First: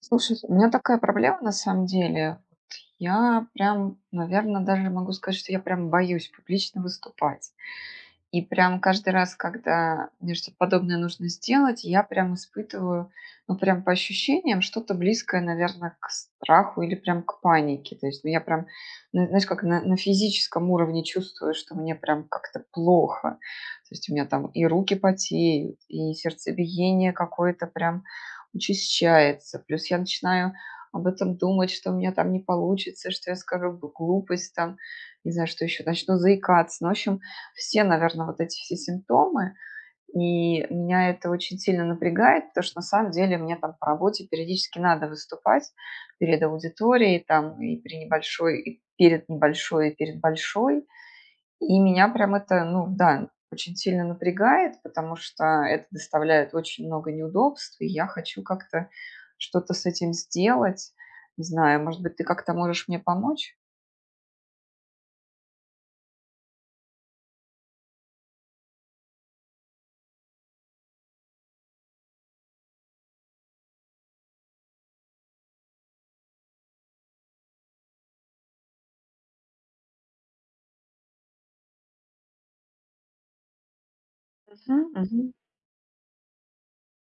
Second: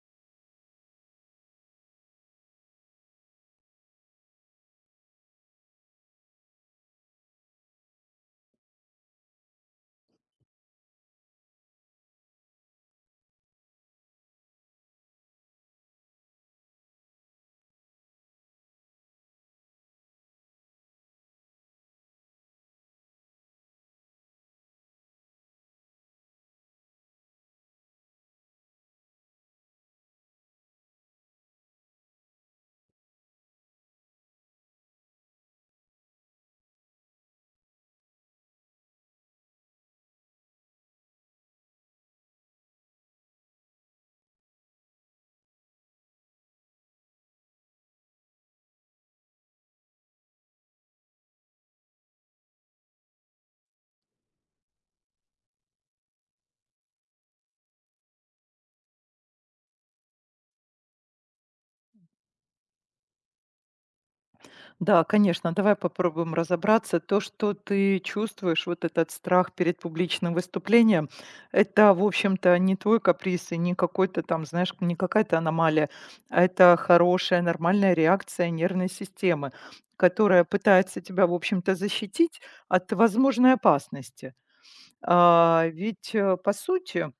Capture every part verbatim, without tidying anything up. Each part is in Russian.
Слушай, у меня такая проблема на самом деле. Я прям, наверное, даже могу сказать, что я прям боюсь публично выступать. И прям каждый раз, когда мне что-то подобное нужно сделать, я прям испытываю, ну, прям по ощущениям, что-то близкое, наверное, к страху или прям к панике. То есть, ну, я прям, на- знаешь, как на, на физическом уровне чувствую, что мне прям как-то плохо. То есть, у меня там и руки потеют, и сердцебиение какое-то прям учащается. Плюс я начинаю об этом думать, что у меня там не получится, что я скажу глупость там, не знаю, что еще, начну заикаться. Ну, в общем, все, наверное, вот эти все симптомы. И меня это очень сильно напрягает, потому что на самом деле мне там по работе периодически надо выступать перед аудиторией, там и при небольшой, и перед небольшой, и перед большой. И меня прям это, ну да, очень сильно напрягает, потому что это доставляет очень много неудобств, и я хочу как-то что-то с этим сделать. Не знаю, может быть, ты как-то можешь мне помочь? Да, конечно, давай попробуем разобраться. То, что ты чувствуешь, вот этот страх перед публичным выступлением, это, в общем-то, не твой каприз и не какой-то там, знаешь, не какая-то аномалия, а это хорошая, нормальная реакция нервной системы, которая пытается тебя, в общем-то, защитить от возможной опасности. Мгм. Мгм. А, ведь, э, по сути,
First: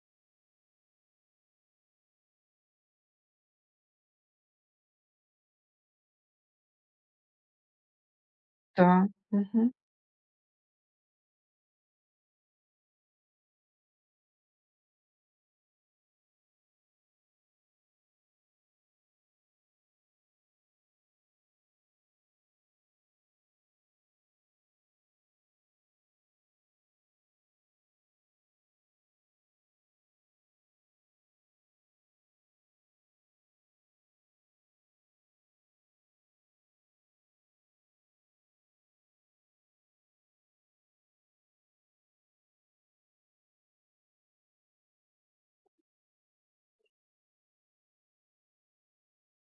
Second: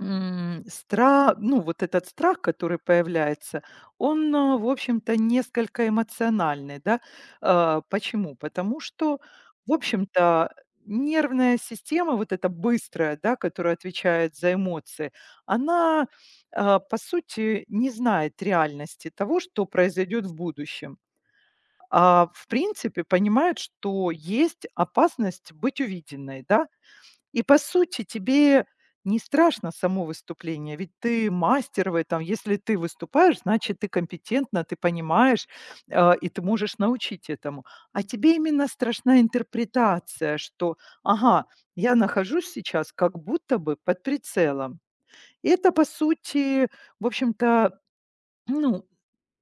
М, стра ну, вот этот страх, который появляется, он, а, в общем-то, несколько эмоциональный, да. А, почему? Потому Да. что, Мгм. в общем-то, нервная система, вот эта быстрая, да, которая отвечает за эмоции, она, а, по сути, не знает реальности того, что произойдет в будущем. А, в принципе, понимает, что есть опасность быть увиденной, да. И по сути тебе не страшно само выступление, ведь ты мастер в этом. Если ты выступаешь, значит ты компетентна, ты понимаешь, э, и ты можешь научить этому. А тебе именно страшна интерпретация, что, ага, я нахожусь сейчас как будто бы под прицелом. И это, по сути, в общем-то, ну,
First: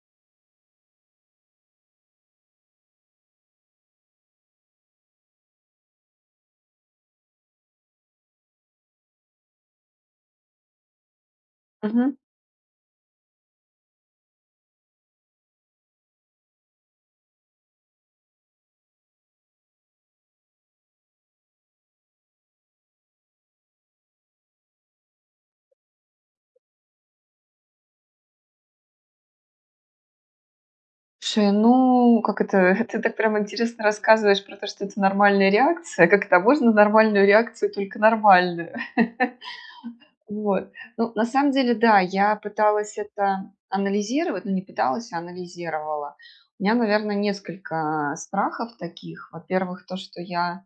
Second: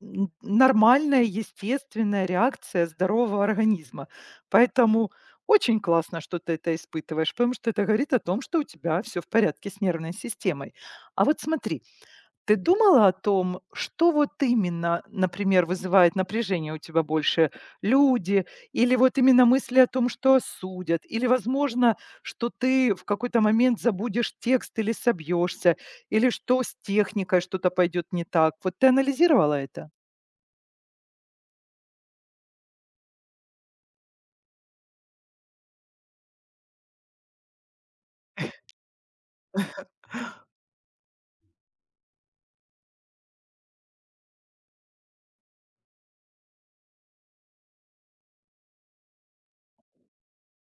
Н нормальная, естественная реакция здорового организма. Поэтому очень классно, что ты это испытываешь, потому что это говорит о том, что у тебя все в порядке с нервной системой. А вот смотри, Мгм. ты думала о том, что вот именно, например, вызывает напряжение у тебя больше? Люди или вот именно мысли о том, что осудят? Или, возможно, что ты в какой-то момент забудешь текст или собьешься? Или что с техникой что-то пойдет не так? Вот ты анализировала это? Слушай, ну, как это, ты так прям интересно рассказываешь про то, что это нормальная реакция. Как это, а можно нормальную реакцию, только нормальную? Вот. Ну, на самом деле, да, я пыталась это анализировать, ну, не пыталась, а анализировала. У меня, наверное, несколько страхов таких. Во-первых, то, что я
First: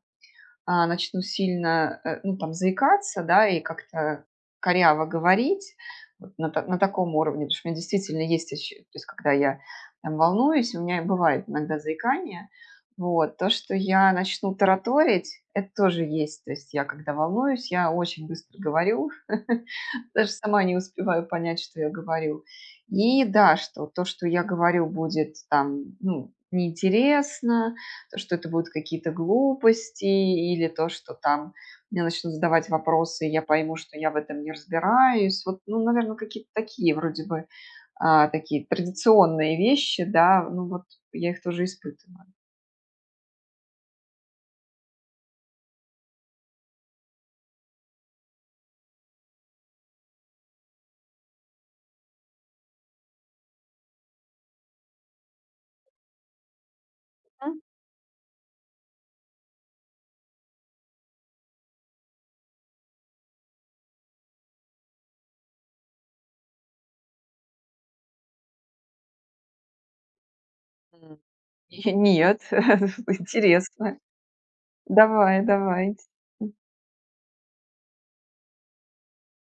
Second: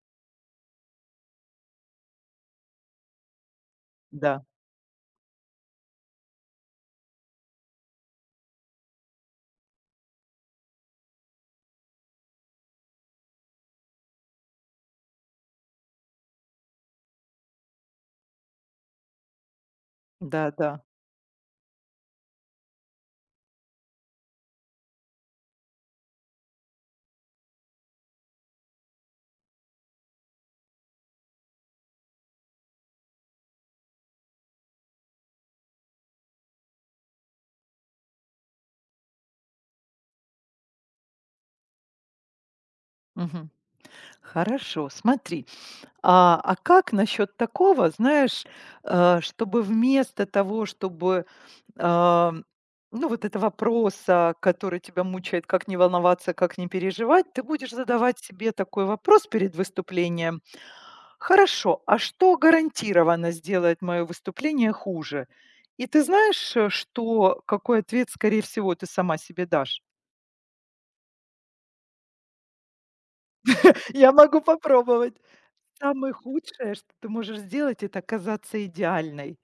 а, начну сильно, э, ну, там, заикаться, да, и как-то Да, коряво говорить, вот на, та- на таком уровне, потому что у меня действительно есть, ощу- то есть, когда я там волнуюсь, у меня бывает иногда заикание, вот, то, что я начну тараторить, это тоже есть, то есть я, когда волнуюсь, я очень быстро говорю, даже да, сама не да. успеваю понять, что я говорю. И да, что то, что я говорю, будет там, ну, неинтересно, то, что это будут какие-то глупости или то, что там мне начнут задавать вопросы, и я пойму, что я в этом не разбираюсь. Вот, ну, наверное, какие-то такие вроде бы а, такие традиционные вещи, да, ну вот я их тоже испытываю. Мгм. Хорошо, смотри. А, а как насчет такого, знаешь, э, чтобы вместо того, чтобы, а, ну, вот этого вопроса, который тебя мучает, как не волноваться, как не переживать, ты Мгм. будешь задавать себе такой вопрос перед выступлением. Хорошо, а что гарантированно сделает мое выступление хуже? И ты знаешь, э, что, какой ответ, скорее всего, ты сама себе дашь? Нет, интересно. Я могу попробовать. Давай, давай. Самое худшее, что ты можешь сделать- это казаться идеальной.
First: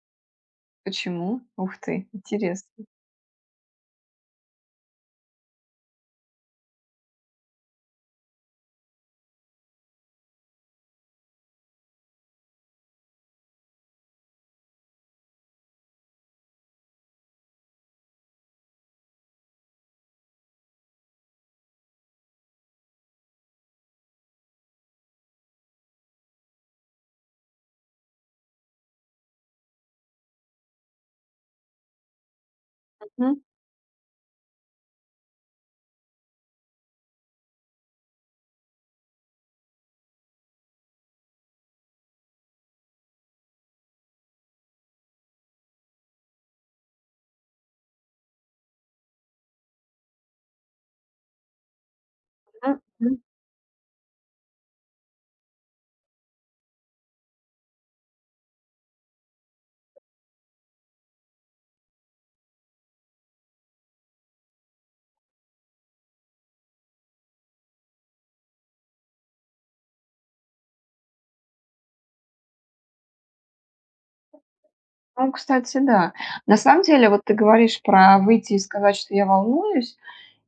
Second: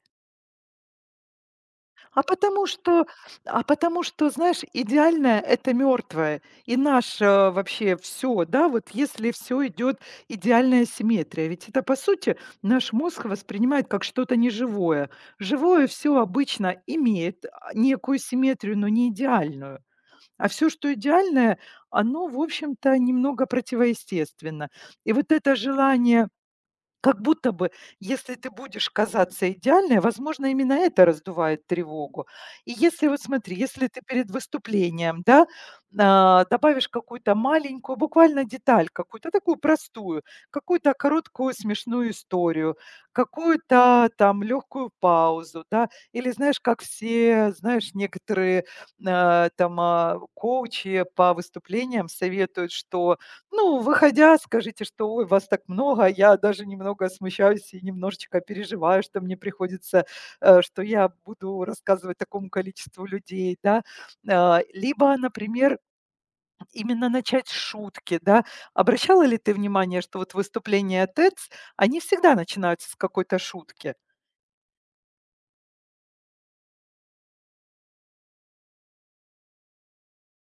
Почему? Ух ты, А потому интересно. что а потому что, знаешь, идеальное- это мертвое, и наше вообще все, да, вот если все идет идеальная симметрия. Ведь это, по сути, наш мозг воспринимает как что-то неживое. Живое все обычно имеет, а, некую симметрию, но не идеальную. А все, что идеальное, оно, в общем-то, немного противоестественно. И вот это желание как будто бы, если ты будешь казаться идеальной, возможно, именно это раздувает тревогу. И если вот Мгм, смотри, если ты перед выступлением, да, а, добавишь какую-то маленькую, буквально деталь, какую-то такую простую, какую-то короткую смешную историю, какую-то там легкую паузу, да, или знаешь, как все, знаешь, некоторые а, там а, коучи по выступлениям советуют, мгм, мгм. что ну, выходя, скажите, что: «Ой, вас так много». а Я даже немного смущаюсь и немножечко переживаю, что мне приходится, э, что я буду рассказывать такому количеству людей, да. А, либо, например, именно начать с шутки, да. Обращала ли ты внимание, что вот выступления TEDx, они всегда начинаются с какой-то шутки? Ну, кстати, да. На самом деле, вот ты говоришь про выйти и сказать, что я волнуюсь,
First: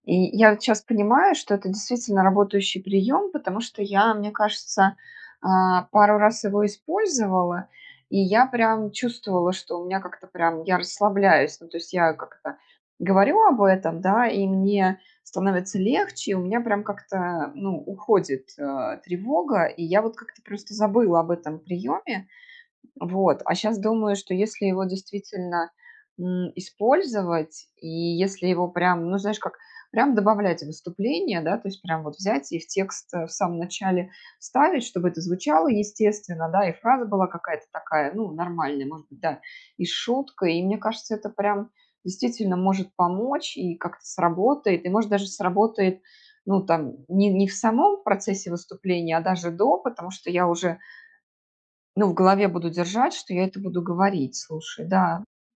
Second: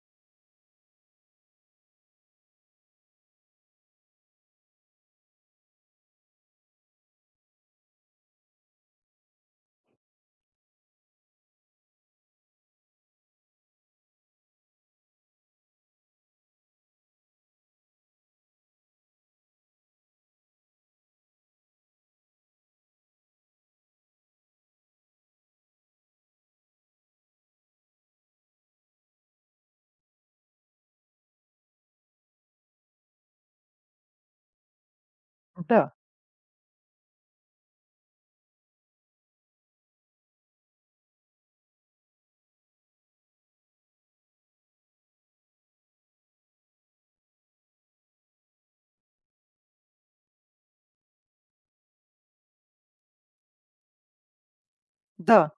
и я вот щас понимаю, что это действительно работающий прием, потому что я, мне кажется, а, пару раз его использовала, и я прям чувствовала, что у меня как-то прям я расслабляюсь. Ну, то есть я как-то говорю об этом, да, и мне становится легче, и у меня прям как-то, ну, уходит, э, тревога, и я вот как-то просто забыла об этом приеме. Вот, а сейчас думаю, что если его действительно, м, использовать, и если его прям, ну, знаешь, как прям добавлять в выступление, да, то есть прям вот взять и в текст, э, в самом начале вставить, чтобы это звучало Да, естественно, да, и фраза была какая-то такая, ну, нормальная, может быть, да, и шутка, и мне кажется, это прям действительно может помочь и как-то сработает, и, может, даже сработает, ну, там, не, не в самом процессе выступления, а даже до, потому что я уже ну, в голове буду держать, что я это буду говорить. Слушай, да, да.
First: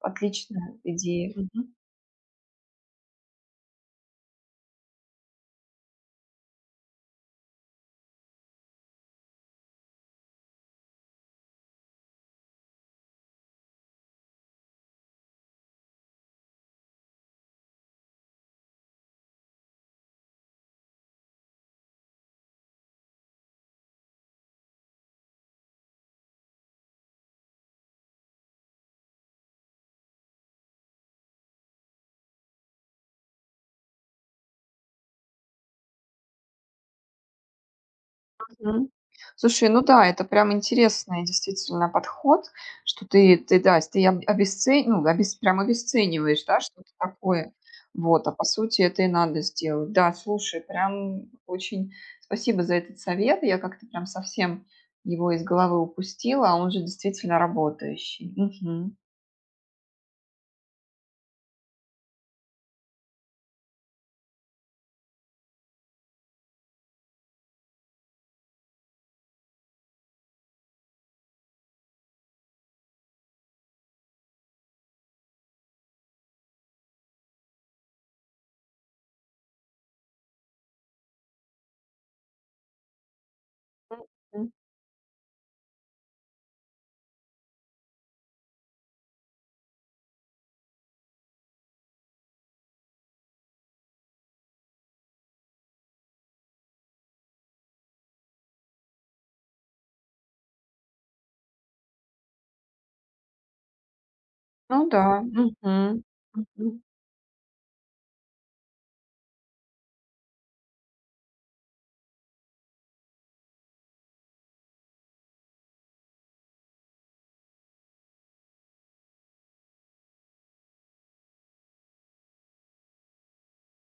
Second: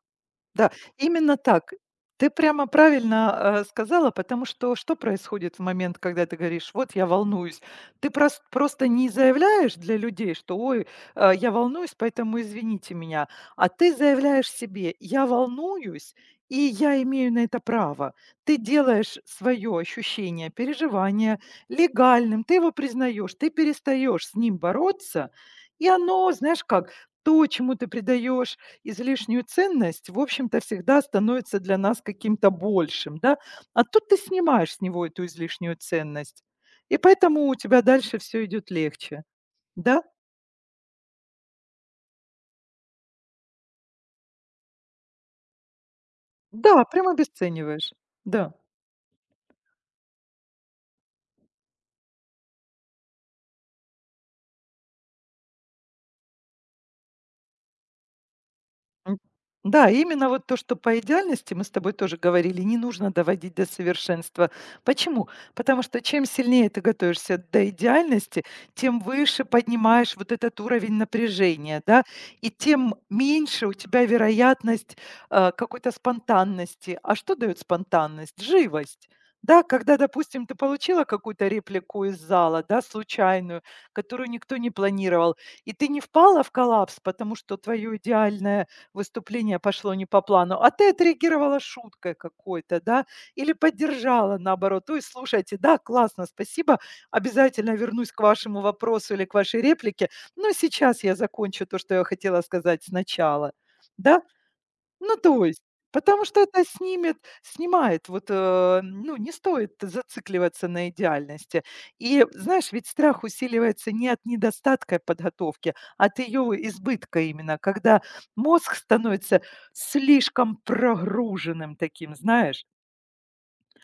Да, отличная идея. именно так. Мгм, Ты прямо правильно, э, сказала, потому что что происходит в момент, когда ты говоришь: «Вот я волнуюсь»? Ты прос просто не заявляешь для людей, что: «Ой, э, я волнуюсь, поэтому извините меня». А ты заявляешь себе: «Я волнуюсь, и я имею на это право». Ты делаешь свое ощущение, переживание легальным, ты его признаешь, ты перестаешь с ним бороться, и оно, знаешь как, то, чему ты придаешь излишнюю ценность, в общем-то, всегда становится для нас каким-то большим, да. А тут ты снимаешь с него эту излишнюю ценность, и поэтому у тебя дальше все идет мгм. легче. Слушай, ну Да, да, это прям интересный действительно подход, что ты ты, да, ты об обесце ну, обес прям обесцениваешь, да, да, что-то прям такое. обесцениваешь. Вот, а по Да. сути это и надо сделать. Да, слушай, прям очень спасибо за этот совет. Я как-то прям совсем его из головы упустила, а он же действительно работающий. Мгм. М, да, именно вот то, что по идеальности, мы с тобой тоже говорили, не нужно доводить до совершенства. Почему? Потому что чем сильнее ты готовишься до идеальности, тем выше поднимаешь вот этот уровень напряжения, да, и тем меньше у тебя вероятность э, какой-то спонтанности. А что дает спонтанность? Живость. Да, когда, допустим, ты получила какую-то реплику из зала, да, случайную, которую Мгм. никто не планировал, и ты не впала в коллапс, потому что твое идеальное выступление пошло не по плану, а ты отреагировала шуткой какой-то, да, или поддержала наоборот. Ой, слушайте, да, классно, спасибо, обязательно вернусь к вашему вопросу или к вашей реплике, но сейчас я закончу то, что я хотела сказать сначала. Да? Ну да. Ну, то есть, Мгм. потому что это Мгм. снимет снимает вот, э, ну, не стоит зацикливаться на идеальности. И знаешь, ведь страх усиливается не от недостатка подготовки, а от ее избытка именно, когда мозг становится слишком прогруженным таким, знаешь.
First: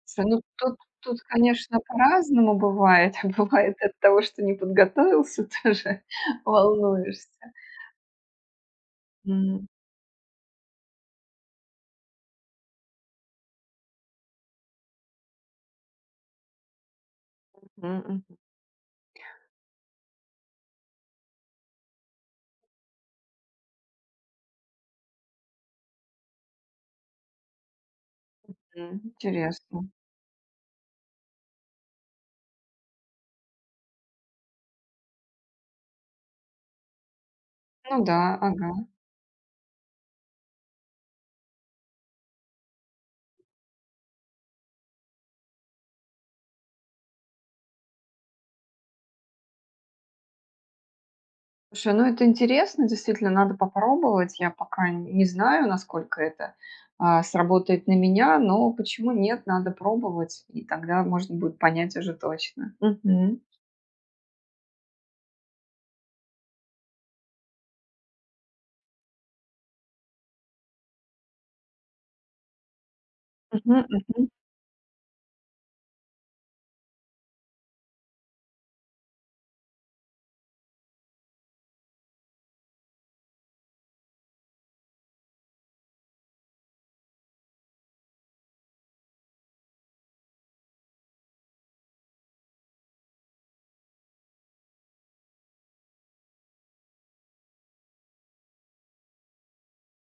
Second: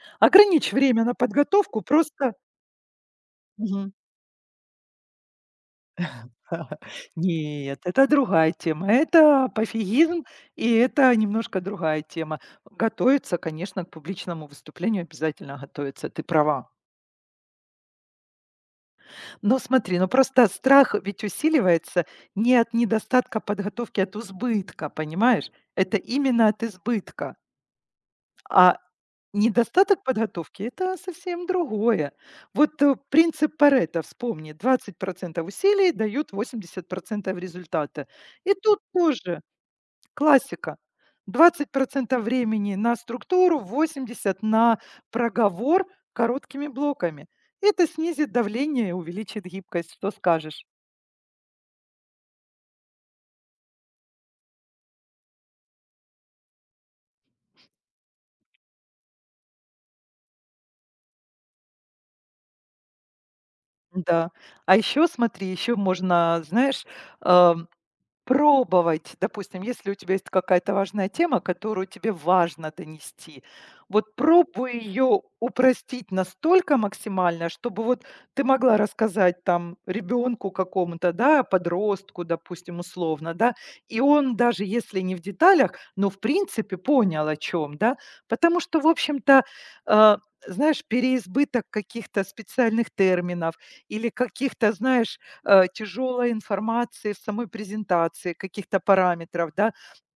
Слушай, ну Ограничь тут время на тут, конечно, подготовку просто. по-разному бывает. Бывает Мгм. от того, что не подготовился, тоже волнуешься. Нет, это другая тема. Это М, пофигизм, и это немножко другая тема. Готовиться, конечно, к публичному выступлению обязательно готовиться, ты права. мгм, Но смотри, ну просто страх ведь усиливается не от недостатка подготовки, а от избытка, понимаешь? Это именно от избытка. А мгм. Интересно. недостаток подготовки– это совсем другое. Вот э, принцип Паретта, вспомни, двадцать процентов усилий дают восемьдесят процентов Ну результата. да, И ага. тут тоже классика. Двадцать процентов времени на структуру, восемьдесят на проговор короткими блоками. Это снизит давление и увеличит гибкость. Что скажешь? Слушай, ну это интересно, действительно, надо попробовать. Я пока н- не знаю, насколько это а, сработает на меня, но почему нет, надо пробовать, и тогда можно будет понять уже точно. Мгм. Да. А еще смотри, еще можно, знаешь, э, пробовать. Допустим, если у тебя есть какая-то важная тема, которую тебе важно донести, Мгм, вот мгм, пробуй ее упростить настолько максимально, чтобы вот ты могла рассказать там ребенку какому-то, да, подростку, допустим, условно, да, и он даже если не в деталях, но в принципе понял о чем, да, потому что, в общем-то, э, знаешь, переизбыток каких-то специальных терминов или каких-то, знаешь, э, тяжелой информации в самой презентации, каких-то параметров, да,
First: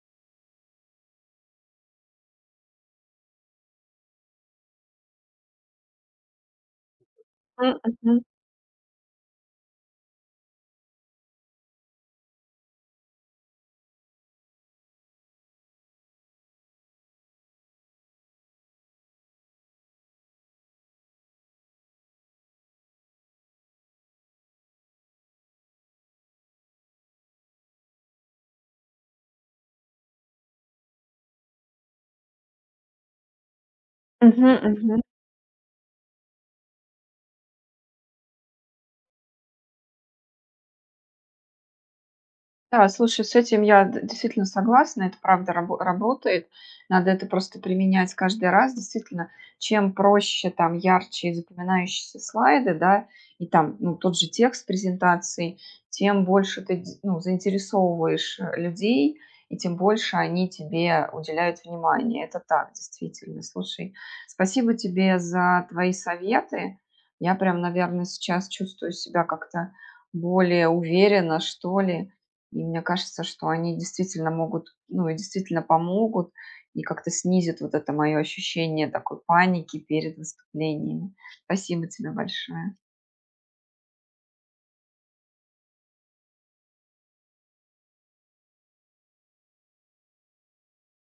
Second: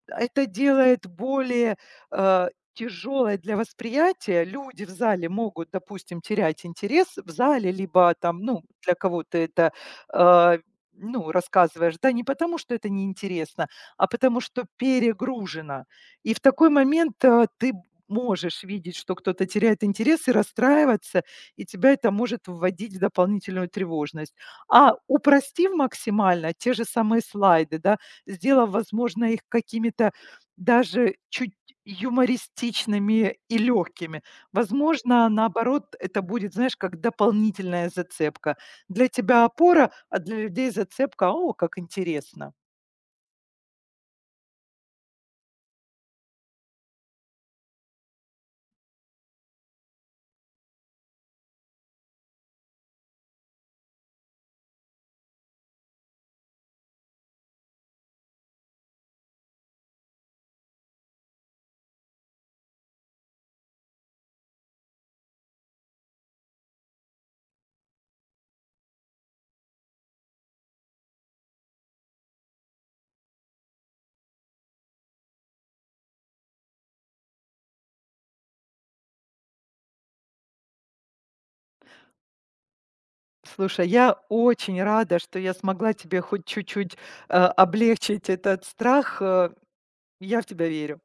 это делает более, э, тяжелой для восприятия. Люди в зале могут, допустим, терять интерес в зале, м, либо мгм. там, ну, для кого-то это, э, ну, рассказываешь, да, не потому, что это неинтересно, а потому, что перегружено. И в такой момент, э, ты можешь видеть, что кто-то теряет интерес и расстраиваться, и тебя это может вводить в дополнительную тревожность. А упростив максимально те же самые слайды, да, сделав, возможно, их какими-то даже чуть юмористичными и легкими. Мгм, мгм. Возможно, наоборот, это будет, знаешь, как дополнительная зацепка. Для тебя опора, а для людей зацепка. О, как интересно. Да, слушай, с этим я д действительно согласна. Это правда рабо работает. Надо это просто применять каждый раз. Действительно, чем проще, там, ярче и запоминающиеся слайды, да, и там, ну, тот же текст презентации, тем больше ты дз ну, заинтересовываешь, э, людей, и тем больше они тебе уделяют внимание. Это так, действительно. Слушай, спасибо тебе за твои советы. Я прям, наверное, сейчас чувствую себя как-то более уверенно, что ли. И мне кажется, что они действительно могут, ну, и действительно помогут и как-то снизят вот это мое ощущение такой паники перед выступлениями. Спасибо тебе большое. Слушай, я очень рада, что я смогла тебе хоть чуть-чуть, э, облегчить этот страх, э. Я в тебя верю.